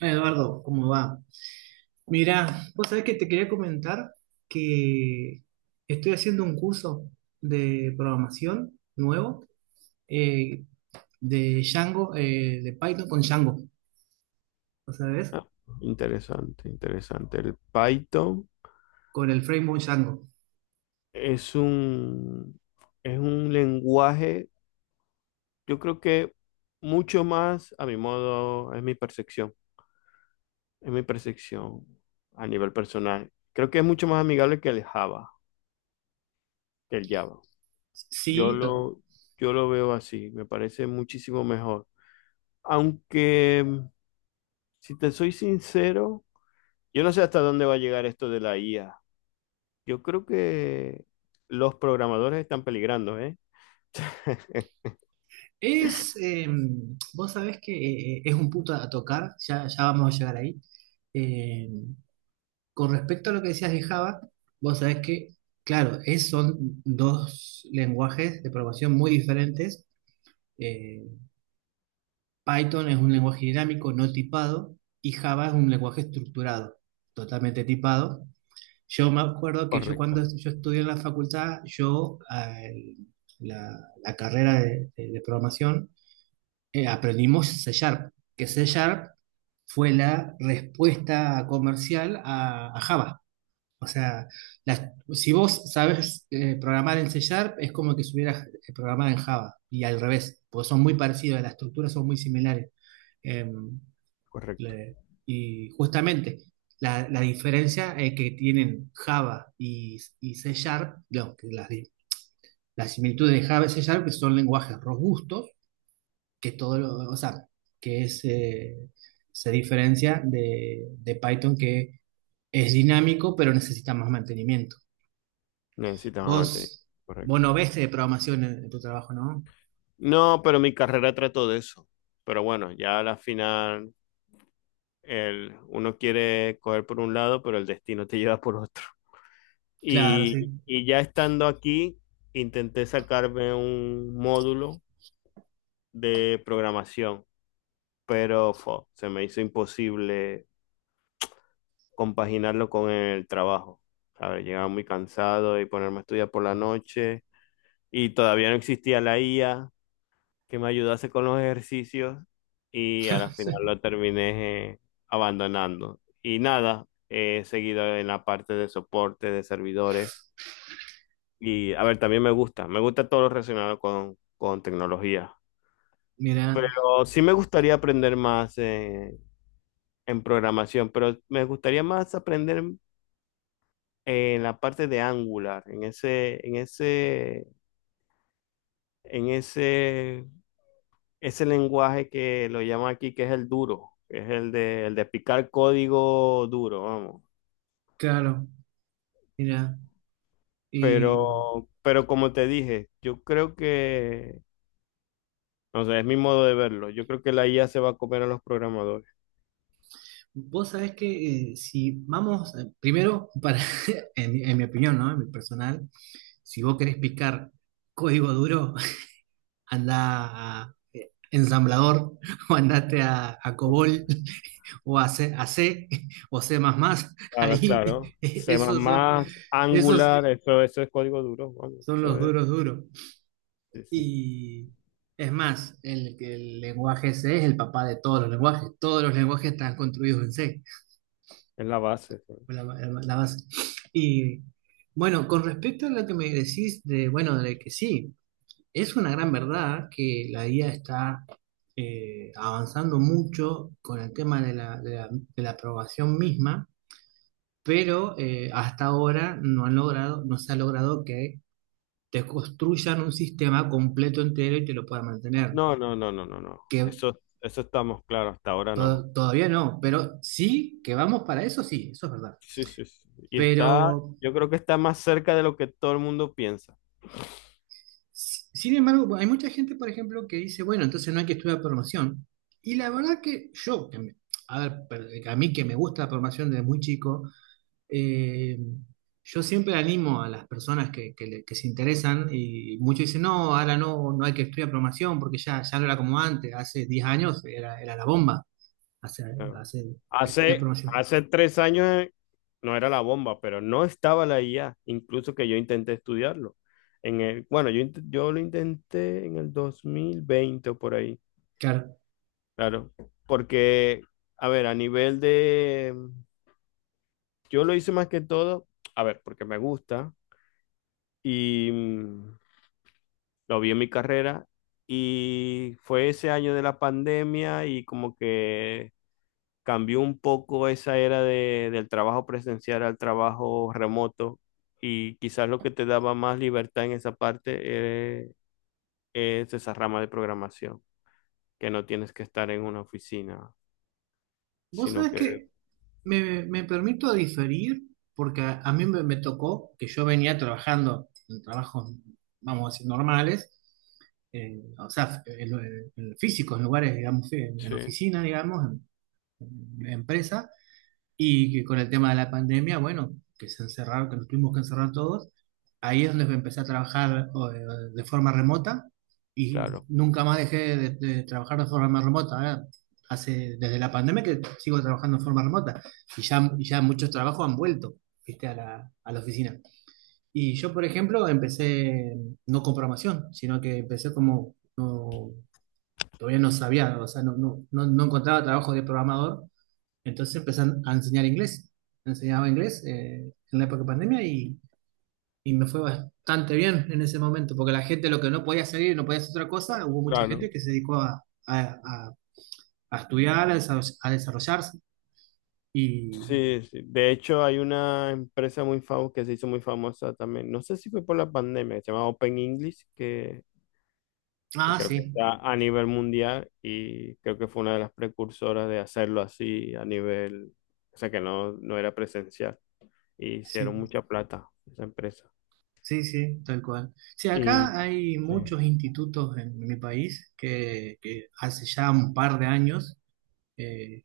Eduardo, ¿cómo va? Mira, vos sabés que te quería comentar que estoy haciendo un curso de programación nuevo, eh, de Django, de Python con Django, ¿lo sabés? Ah, interesante, interesante. El Python Con el framework Django. es un, es un lenguaje, yo creo que mucho más, a mi modo, es mi percepción a nivel personal. Creo que es mucho más amigable que el Java, que el Java. Yo Sí, lo, yo lo veo así, me parece muchísimo mejor. Aunque, si te soy sincero, yo no sé hasta dónde va a llegar esto de la IA. Yo creo que los programadores están peligrando, ¿eh? es, vos sabés que es un punto a tocar, ya vamos a llegar ahí. Eh, con respecto a lo que decías de Java, vos sabés que, claro, es, son dos lenguajes de programación muy diferentes. Eh, Python es un lenguaje dinámico no tipado y Java es un lenguaje estructurado, totalmente tipado. Yo me acuerdo que yo Correcto, cuando yo estudié en la facultad, yo la, la carrera de, de programación, aprendimos C Sharp, que C Sharp fue la respuesta comercial a Java. O sea, las- si vos sabes programar en C Sharp, es como que supieras programar en Java, y al revés, porque son muy parecidos, las estructuras son muy similares. Em, correcto. le- y justamente la diferencia que tienen Java y C Sharp, lo que las similitudes de Java y C Sharp, que son lenguajes robustos, que todo lo, o sea, que es, se diferencia de Python, que es dinámico pero necesita más mantenimiento. Necesitas mantener. Vos, vos no Correcto. ves de programación en tu trabajo, ¿no? No, pero mi carrera trató de eso. Pero bueno, ya a la final uno quiere coger por un lado, pero el destino te lleva por otro. Claro, Y, sí. y ya estando aquí, intenté sacarme un módulo de programación, pero se me hizo imposible compaginarlo con el trabajo. ¿Sabes? Llegaba muy cansado y ponerme a estudiar por la noche. Y todavía no existía la IA, que me ayudase con los ejercicios y al final lo terminé abandonando. Y nada, he seguido en la parte de soporte de servidores. Y a ver, también me gusta todo lo relacionado con tecnología. Mira, Pero sí me gustaría aprender más en programación, pero me gustaría más aprender en la parte de Angular, en ese lenguaje que lo llaman aquí, que es el duro, que es el de picar código duro, vamos. claro, mira. Y Pero como te dije, yo creo que, no sé, es mi modo de verlo. Yo creo que la IA se va a comer a los programadores. vos sabés que si vamos, primero, para, en mi opinión, ¿no? En mi personal, si vos querés picar código duro, anda a ensamblador o andate a COBOL o a C o C++. Claro, Ahí, claro. C++, esos son, esos Angular, eso es código duro, vamos, son eso los es, duros duros. sí, sí, Y es más, el lenguaje C es el papá de todos los lenguajes. Todos los lenguajes están construidos en C. es la base. Eso. La base. Y bueno, con respecto a lo que me decís de, bueno, de que sí, es una gran verdad que la IA está avanzando mucho con el tema de de la aprobación misma, pero hasta ahora no han logrado, no se ha logrado que te construyan un sistema completo entero y te lo puedan mantener. No, no, no, no, no, no. Que Eso estamos claros, hasta ahora no. Todavía no, pero sí que vamos para eso, sí, eso es verdad. Sí, sí, sí. Pero Yo creo que está más cerca de lo que todo el mundo piensa. Sin embargo, hay mucha gente, por ejemplo, que dice, bueno, entonces no hay que estudiar programación. Y la verdad que a ver, a mí que me gusta la programación desde muy chico, eh, yo siempre animo a las personas que se interesan, y muchos dicen, no, ahora no, no hay que estudiar programación porque ya no era como antes, hace 10 años era, era la bomba, hacer, Claro. hacer, estudiar Hace, programación. hace 3 años no era la bomba, pero no estaba la IA, incluso que yo intenté estudiarlo. Bueno, yo lo intenté en el 2020 o por ahí, Claro. claro, porque, a ver, a nivel de, yo lo hice más que todo, a ver, porque me gusta y lo vi en mi carrera y fue ese año de la pandemia y como que cambió un poco esa era del trabajo presencial al trabajo remoto y quizás lo que te daba más libertad en esa parte es esa rama de programación, que no tienes que estar en una oficina, Vos sino sabés que... que me permito diferir porque a mí me tocó que yo venía trabajando en trabajos, vamos a decir, normales, o sea, en físicos, en lugares, digamos, en Sí, oficina, digamos, en empresa, y que con el tema de la pandemia, bueno, que se encerraron, que nos tuvimos que encerrar todos, ahí es donde empecé a trabajar o, de forma remota, y claro, nunca más dejé de trabajar de forma remota, ¿eh? Hace, desde la pandemia que sigo trabajando de forma remota, y ya muchos trabajos han vuelto, ¿viste? A la oficina. Y yo, por ejemplo, empecé no con programación, sino que empecé como, no, todavía no sabía, o sea, no encontraba trabajo de programador, entonces empecé a enseñar inglés. Enseñaba inglés en la época de pandemia, y me fue bastante bien en ese momento, porque la gente lo que no podía salir, no podía hacer otra cosa, hubo mucha gente claro. que se dedicó a estudiar, a, a desarrollarse. Y, Sí, sí. De hecho, hay una empresa muy famosa que se hizo muy famosa también. No sé si fue por la pandemia, se llama Open English, que ah, creo que sí, está a nivel mundial y creo que fue una de las precursoras de hacerlo así a nivel, o sea que no, no era presencial. Y hicieron sí, mucha plata esa empresa. sí, sí, tal cual. Sí, Y acá hay sí. muchos institutos en, mi país que hace ya un par de años. eh,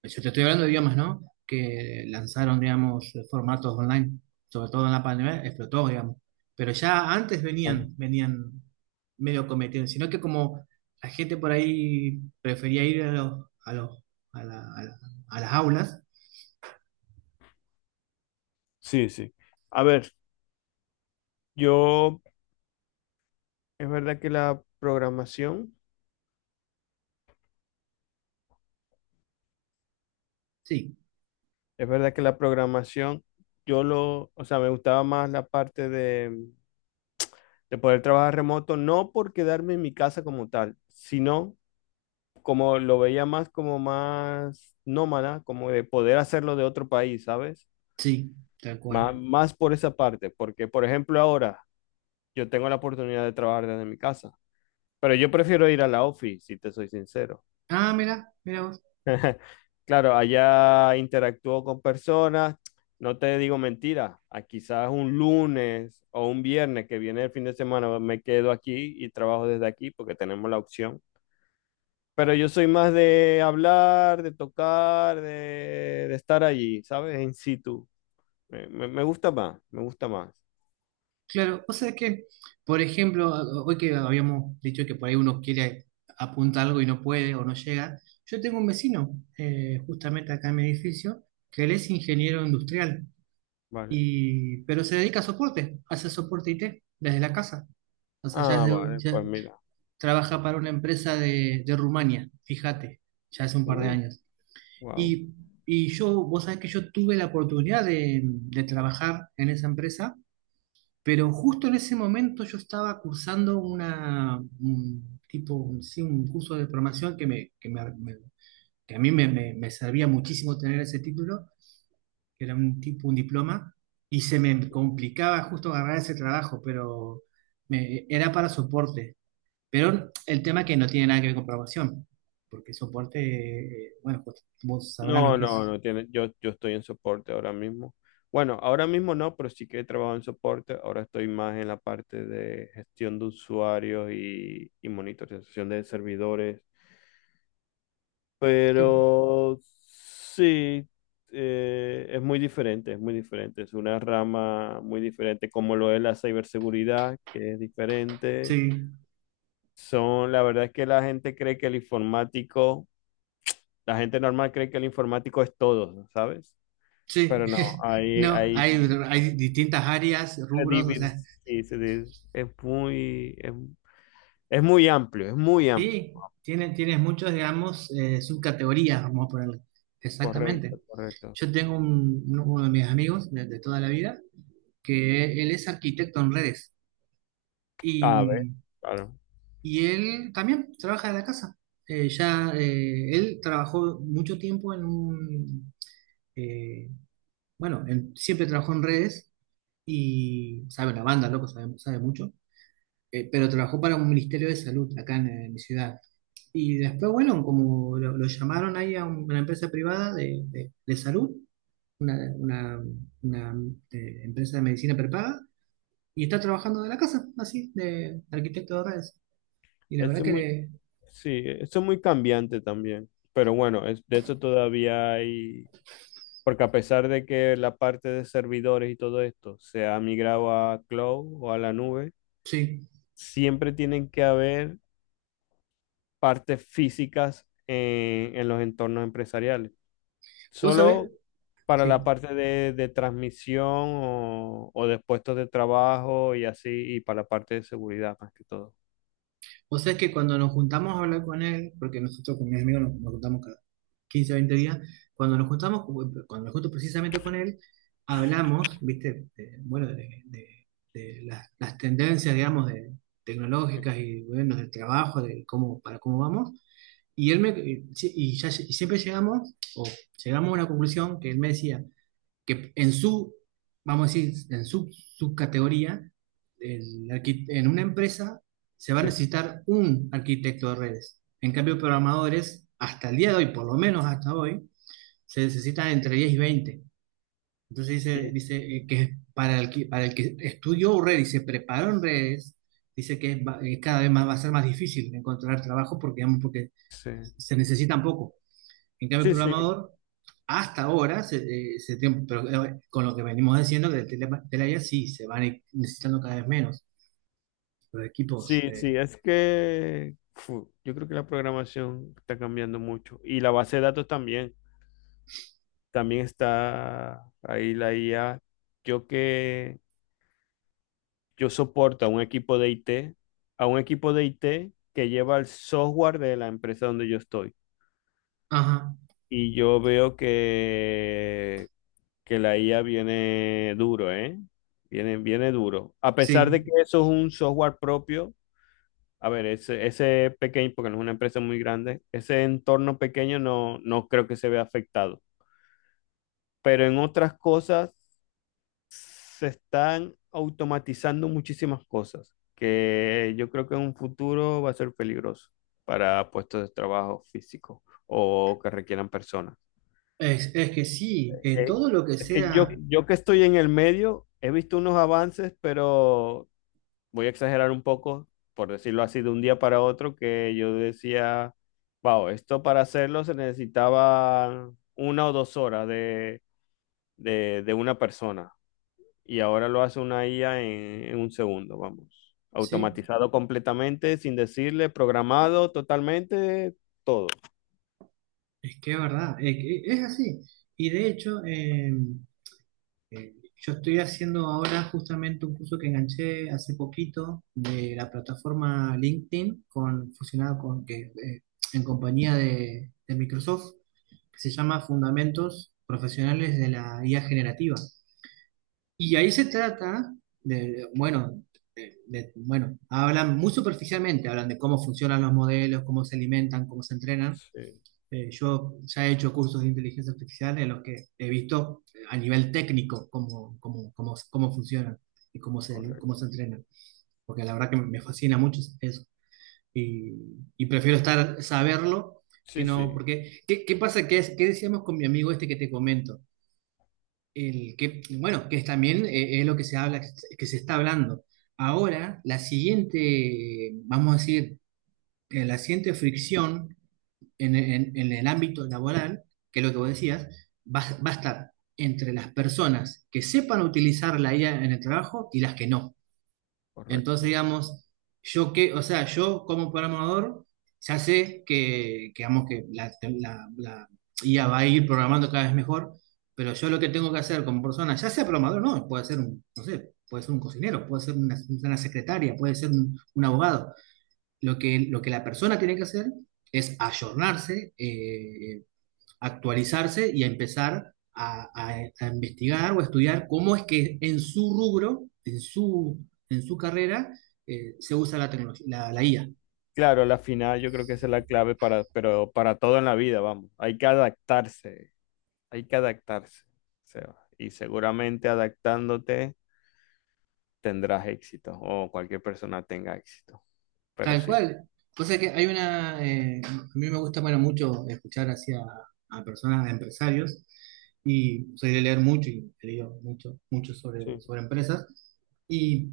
Pues yo te estoy hablando de idiomas, ¿no? Que lanzaron, digamos, formatos online, sobre todo en la pandemia, explotó, digamos. Pero ya antes venían, Claro. venían medio cometiendo, sino que como la gente por ahí prefería ir a los, a los, a la- a la- a las aulas, Sí, sí. A ver, yo, es verdad que la programación, sí, es verdad que la programación, o sea, me gustaba más la parte de poder trabajar remoto, no por quedarme en mi casa como tal, sino como lo veía más como más nómada, como de poder hacerlo de otro país, ¿sabes? sí, tal cual. Más por esa parte, porque por ejemplo ahora yo tengo la oportunidad de trabajar desde mi casa, pero yo prefiero ir a la office, si te soy sincero. Ah, mira, mira. Claro, allá interactúo con personas, no te digo mentira, a quizás un lunes o un viernes que viene el fin de semana me quedo aquí y trabajo desde aquí porque tenemos la opción. Pero yo soy más de hablar, de tocar, de estar allí, ¿sabes? En situ. Me gusta más, me gusta más. Claro, o sea que, por ejemplo, hoy que habíamos dicho que por ahí uno quiere apuntar algo y no puede o no llega, yo tengo un vecino, justamente acá en mi edificio, que él es ingeniero industrial, Vale. y, pero se dedica a soporte, hace soporte IT desde la casa. O sea, ya, Ah, vale, ya pues mira. trabaja para una empresa de Rumania, fíjate, ya hace un par de Uh, años. wow. Y, y yo, vos sabés que yo tuve la oportunidad de trabajar en esa empresa, pero justo en ese momento yo estaba cursando una, un tipo, sí, un curso de formación que a mí me servía muchísimo tener ese título, que era un tipo, un diploma, y se me complicaba justo agarrar ese trabajo, pero era para soporte. Pero el tema que no tiene nada que ver con programación, porque soporte, bueno, pues vos sabrás lo No, que no, es. no tiene. Yo estoy en soporte ahora mismo. Bueno, ahora mismo no, pero sí que he trabajado en soporte. Ahora estoy más en la parte de gestión de usuarios y monitorización de servidores. Pero sí, es muy diferente, es muy diferente. Es una rama muy diferente, como lo es la ciberseguridad, que es diferente. Sí, Son, la verdad es que la gente cree que el informático, la gente normal cree que el informático es todo, ¿sabes? sí. Pero no, hay, No, hay, hay distintas áreas, se rubros, o divir- sea. sí, es muy, es muy amplio, es muy amplio. Sí, tienes, tienes muchos, digamos, subcategorías, vamos a ponerle. Correcto, Exactamente. correcto. Yo tengo uno, uno de mis amigos de toda la vida, que él es arquitecto en redes A ver, y, claro. y él también trabaja de la casa. Ya, él trabajó mucho tiempo en un, eh, bueno, siempre trabajó en redes y sabe la banda, loco, sabe, sabe mucho, pero trabajó para un ministerio de salud acá en mi ciudad. Y después, bueno, como lo llamaron ahí a una empresa privada de, de salud, una, una, empresa de medicina prepaga, y está trabajando de la casa, así, de arquitecto de redes. Y la Eso verdad es que muy le, Sí, eso es muy cambiante también, pero bueno, de eso todavía hay, porque a pesar de que la parte de servidores y todo esto se ha migrado a cloud o a la nube, sí, siempre tienen que haber partes físicas en los entornos empresariales. vos sabés, Solo para la sí, parte de transmisión o de puestos de trabajo y así, y para la parte de seguridad más que todo. o sea, es que cuando nos juntamos a hablar con él, porque nosotros con mis amigos nos, nos juntamos cada 15 o 20 días, cuando nos juntamos, cuando me junto precisamente con él, hablamos, viste, bueno, de, de las tendencias, digamos, de, tecnológicas y, bueno, del trabajo, de cómo, para cómo vamos. Y él me, y, y siempre llegamos, o llegamos a una conclusión que él me decía, que en su, vamos a decir, en su subcategoría, en una empresa se va a Sí, necesitar un arquitecto de redes. En cambio, programadores, hasta el día de hoy, por lo menos hasta hoy, se necesitan entre 10 y 20. Entonces dice, sí, dice que para el que, para el que estudió redes y se preparó en redes, dice que cada vez más va a ser más difícil encontrar trabajo porque, digamos, porque sí. se necesitan poco. En cambio, el Sí, sí. programador, hasta ahora, se, pero, con lo que venimos diciendo, que Telaya sí, se van necesitando cada vez menos los equipos. Sí, sí, es que yo creo que la programación está cambiando mucho y la base de datos también, también está ahí la IA. Yo que yo soporto a un equipo de IT, a un equipo de IT que lleva el software de la empresa donde yo estoy Ajá, y yo veo que la IA viene duro, ¿eh? Viene duro. A pesar sí. de que eso es un software propio. A ver, ese pequeño, porque no es una empresa muy grande, ese entorno pequeño no creo que se vea afectado. Pero en otras cosas se están automatizando muchísimas cosas que yo creo que en un futuro va a ser peligroso para puestos de trabajo físicos o que requieran personas. Es que sí, Eh, todo lo que es que yo, sea, yo que estoy en el medio, he visto unos avances, pero voy a exagerar un poco, por decirlo así, de un día para otro, que yo decía, wow, esto para hacerlo se necesitaba 1 o 2 horas de una persona. Y ahora lo hace una IA en 1 segundo, vamos. sí, Automatizado completamente, sin decirle, programado totalmente, todo. es que es verdad, que es, así. Y de hecho, eh, yo estoy haciendo ahora justamente un curso que enganché hace poquito de la plataforma LinkedIn, con, fusionado con que, en compañía de Microsoft, que se llama Fundamentos Profesionales de la IA Generativa. Y ahí se trata de, bueno, bueno, hablan muy superficialmente, hablan de cómo funcionan los modelos, cómo se alimentan, cómo se entrenan. Sí, Yo ya he hecho cursos de inteligencia artificial en los que he visto a nivel técnico cómo funcionan y cómo se correcto. entrenan, porque la verdad que me fascina mucho eso. Y, y prefiero estar, saberlo que Sí, no, sí, porque ¿qué, qué pasa? ¿Qué, qué decíamos con mi amigo este que te comento? El que, bueno, que es también es lo que se habla, que se está hablando. Ahora, la siguiente, vamos a decir, la siguiente fricción en, en el ámbito laboral, que es lo que vos decías, va, va a estar entre las personas que sepan utilizar la IA en el trabajo y las que no. Entonces, correcto. digamos, yo que, o sea, yo como programador, ya sé que, digamos, que la, la IA va a ir programando cada vez mejor, pero yo lo que tengo que hacer como persona, ya sea programador, no, puede ser un, no sé, puede ser un cocinero, puede ser una secretaria, puede ser un abogado. Lo que la persona tiene que hacer es ayornarse, actualizarse y a empezar a, a investigar o a estudiar cómo es que en su rubro, en su carrera, se usa la tecnología, la, la IA. Claro, la final yo creo que esa es la clave para, pero para todo en la vida, vamos. Hay que adaptarse. Hay que adaptarse, Seba, y seguramente adaptándote tendrás éxito o cualquier persona tenga éxito, pero Tal sí. cual. Cosa que hay una, a mí me gusta bueno, mucho escuchar hacia a personas, a empresarios, y soy de leer mucho y he leído mucho, mucho sobre, Sí. sobre empresas. Y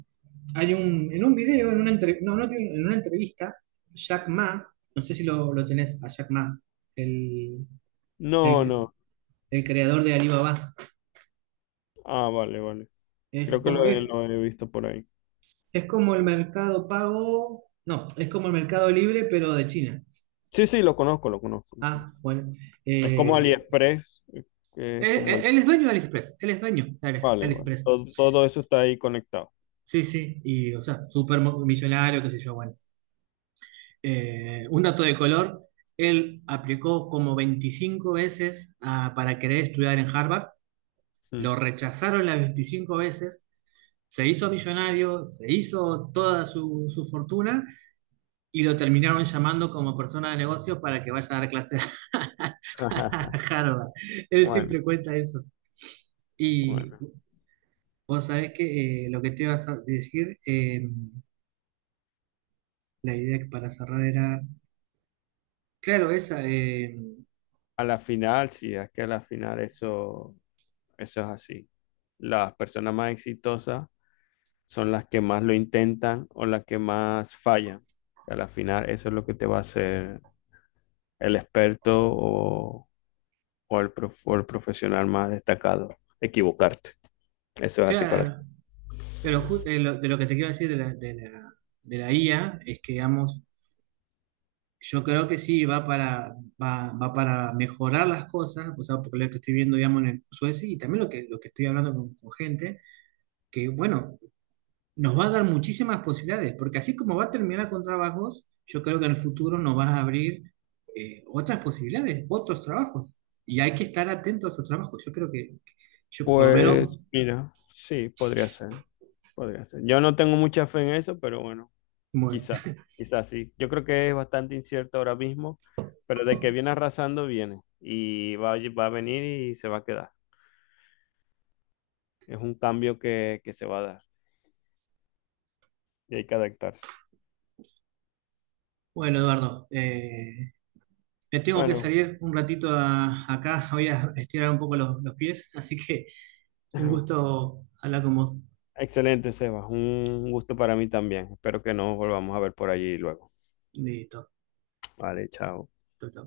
hay un, en un video, en una, entre- no, no, en una entrevista, Jack Ma, no sé si lo, lo tenés a Jack Ma, No, el, no. el creador de Alibaba. Ah, vale, vale. Es Creo que como, lo he, lo es, he visto por ahí. es como el mercado pago, no, es como el mercado libre, pero de China. Sí, sí, lo conozco, lo conozco, lo conozco. Ah, bueno. Es como Eh, AliExpress, que es como el... él es dueño de AliExpress, él es dueño de Vale, vale. AliExpress. Todo eso está ahí conectado. Sí, sí, y o sea, millonario, qué sé yo, bueno. Un dato de color, él aplicó como 25 veces ah, para querer estudiar en Harvard, lo Mm. rechazaron las 25 veces, se hizo millonario, se hizo toda su, su fortuna, y lo terminaron llamando como persona de negocios para que vaya a dar clases a Harvard. Él Bueno, siempre cuenta eso. Y bueno. vos sabés que lo que te ibas a decir, la idea que para cerrar era, claro, esa, A la final, sí, es que a la final eso es así. Las personas más exitosas son las que más lo intentan o las que más fallan. A la final, eso es lo que te va a hacer el experto o o el profesional más destacado, equivocarte. Eso es así para claro, ti. pero de lo que te quiero decir de la, de la, de la IA es que, digamos, yo creo que sí, va para, va, va para mejorar las cosas, o sea, porque lo que estoy viendo, digamos, en el curso ese, y también lo que estoy hablando con gente, que, bueno, nos va a dar muchísimas posibilidades, porque así como va a terminar con trabajos, yo creo que en el futuro nos va a abrir otras posibilidades, otros trabajos. Y hay que estar atento a esos trabajos. Yo creo que yo por lo menos... Pues mira, sí, podría ser, podría ser. Yo no tengo mucha fe en eso, pero bueno, Bueno, quizá, quizá sí. Yo creo que es bastante incierto ahora mismo, pero de que viene arrasando, viene. Va a venir y se va a quedar. Es un cambio que se va a dar y hay que adaptarse. bueno Eduardo, me tengo que Bueno, salir un ratito acá, voy a estirar un poco los pies, así que un gusto hablar con vos. Excelente, Sebas. Un gusto para mí también. Espero que nos volvamos a ver por allí luego. Listo, Vale, chao. chau, chau.